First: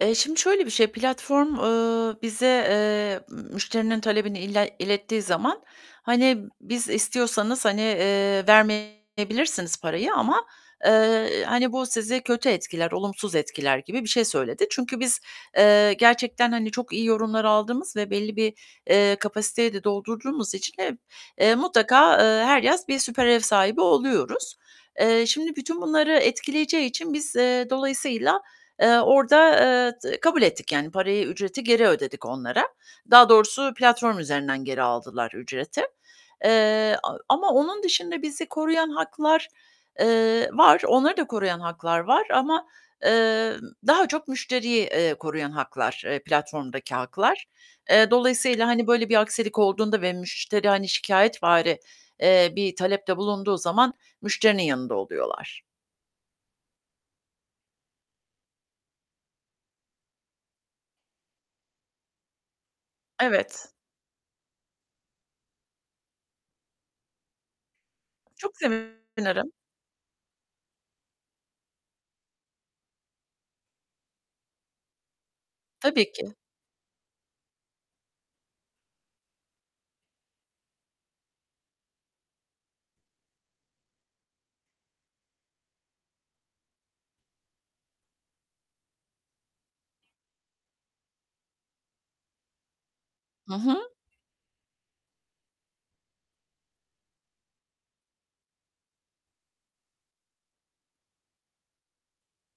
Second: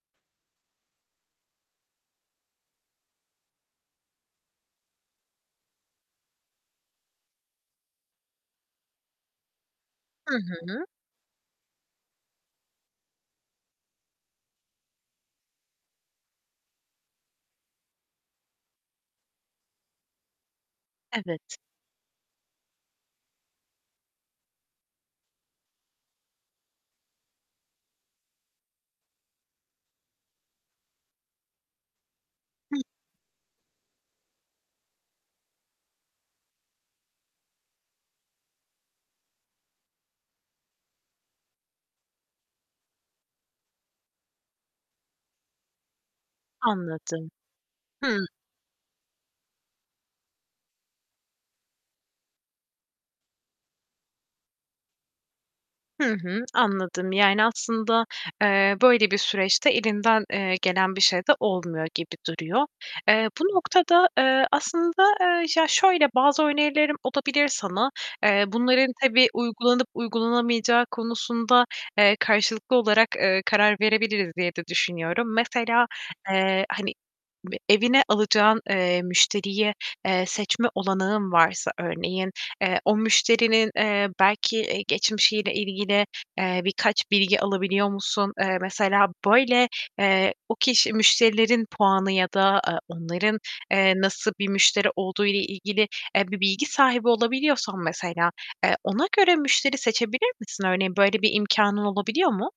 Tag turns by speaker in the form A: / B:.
A: Eee, şimdi şöyle bir şey, platform, eee, bize, eee, müşterinin talebini ile ilettiği zaman hani biz istiyorsanız hani, eee, vermeyebilirsiniz parayı
B: Hı
A: ama,
B: hı.
A: eee, hani bu sizi kötü etkiler, olumsuz etkiler gibi bir şey söyledi. Çünkü biz, eee, gerçekten hani çok iyi yorumlar aldığımız ve belli bir, eee, kapasiteyi de doldurduğumuz için hep, eee,
B: Evet.
A: mutlaka, eee, her yaz bir süper ev sahibi oluyoruz. Eee, şimdi bütün bunları etkileyeceği için biz, eee, dolayısıyla, eee, orda, eee, d kabul ettik yani parayı, ücreti geri ödedik onlara.
B: Hı.
A: Daha doğrusu platform üzerinden geri aldılar ücreti, eee, a ama onun dışında bizi koruyan haklar, eee, var. Onları da koruyan haklar var ama, eee, daha çok müşteriyi, eee, koruyan haklar, eee, platformdaki
B: Anladım.
A: haklar. Eee,
B: Hıı.
A: dolayısıyla, hani böyle bir aksilik olduğunda ve müşteri hani şikâyetvari, eee, bir talepte bulunduğu zaman müşterinin yanında oluyorlar.
B: Hı hı, anladım yani aslında, eee, böyle bir süreçte elinden, eee, gelen bir şey de olmuyor gibi duruyor. Eee, bu
A: Evet.
B: noktada, eee, aslında, eee, ya şöyle bazı önerilerim olabilir sana. Eee,
A: Çok
B: bunların tabii
A: sevinirim.
B: uygulanıp uygulanamayacağı konusunda, eee, karşılıklı olarak, eee, karar verebiliriz diye de düşünüyorum. Mesela,
A: Tabii ki.
B: eee, hani evine alacağın, eee, müşteriye, eee, seçme olanağın varsa örneğin, eee, o müşterinin, eee, belki geçmişiyle ilgili, eee, birkaç bilgi alabiliyor musun? Eee, mesela böyle, eee, o kişi müşterilerin puanı ya da, eee, onların,
A: Hı
B: eee,
A: hı.
B: nasıl bir müşteri olduğuyla ilgili, eee, bir bilgi sahibi olabiliyorsan mesela, eee, ona göre müşteri seçebilir misin örneğin? Böyle bir imkânın olabiliyor mu?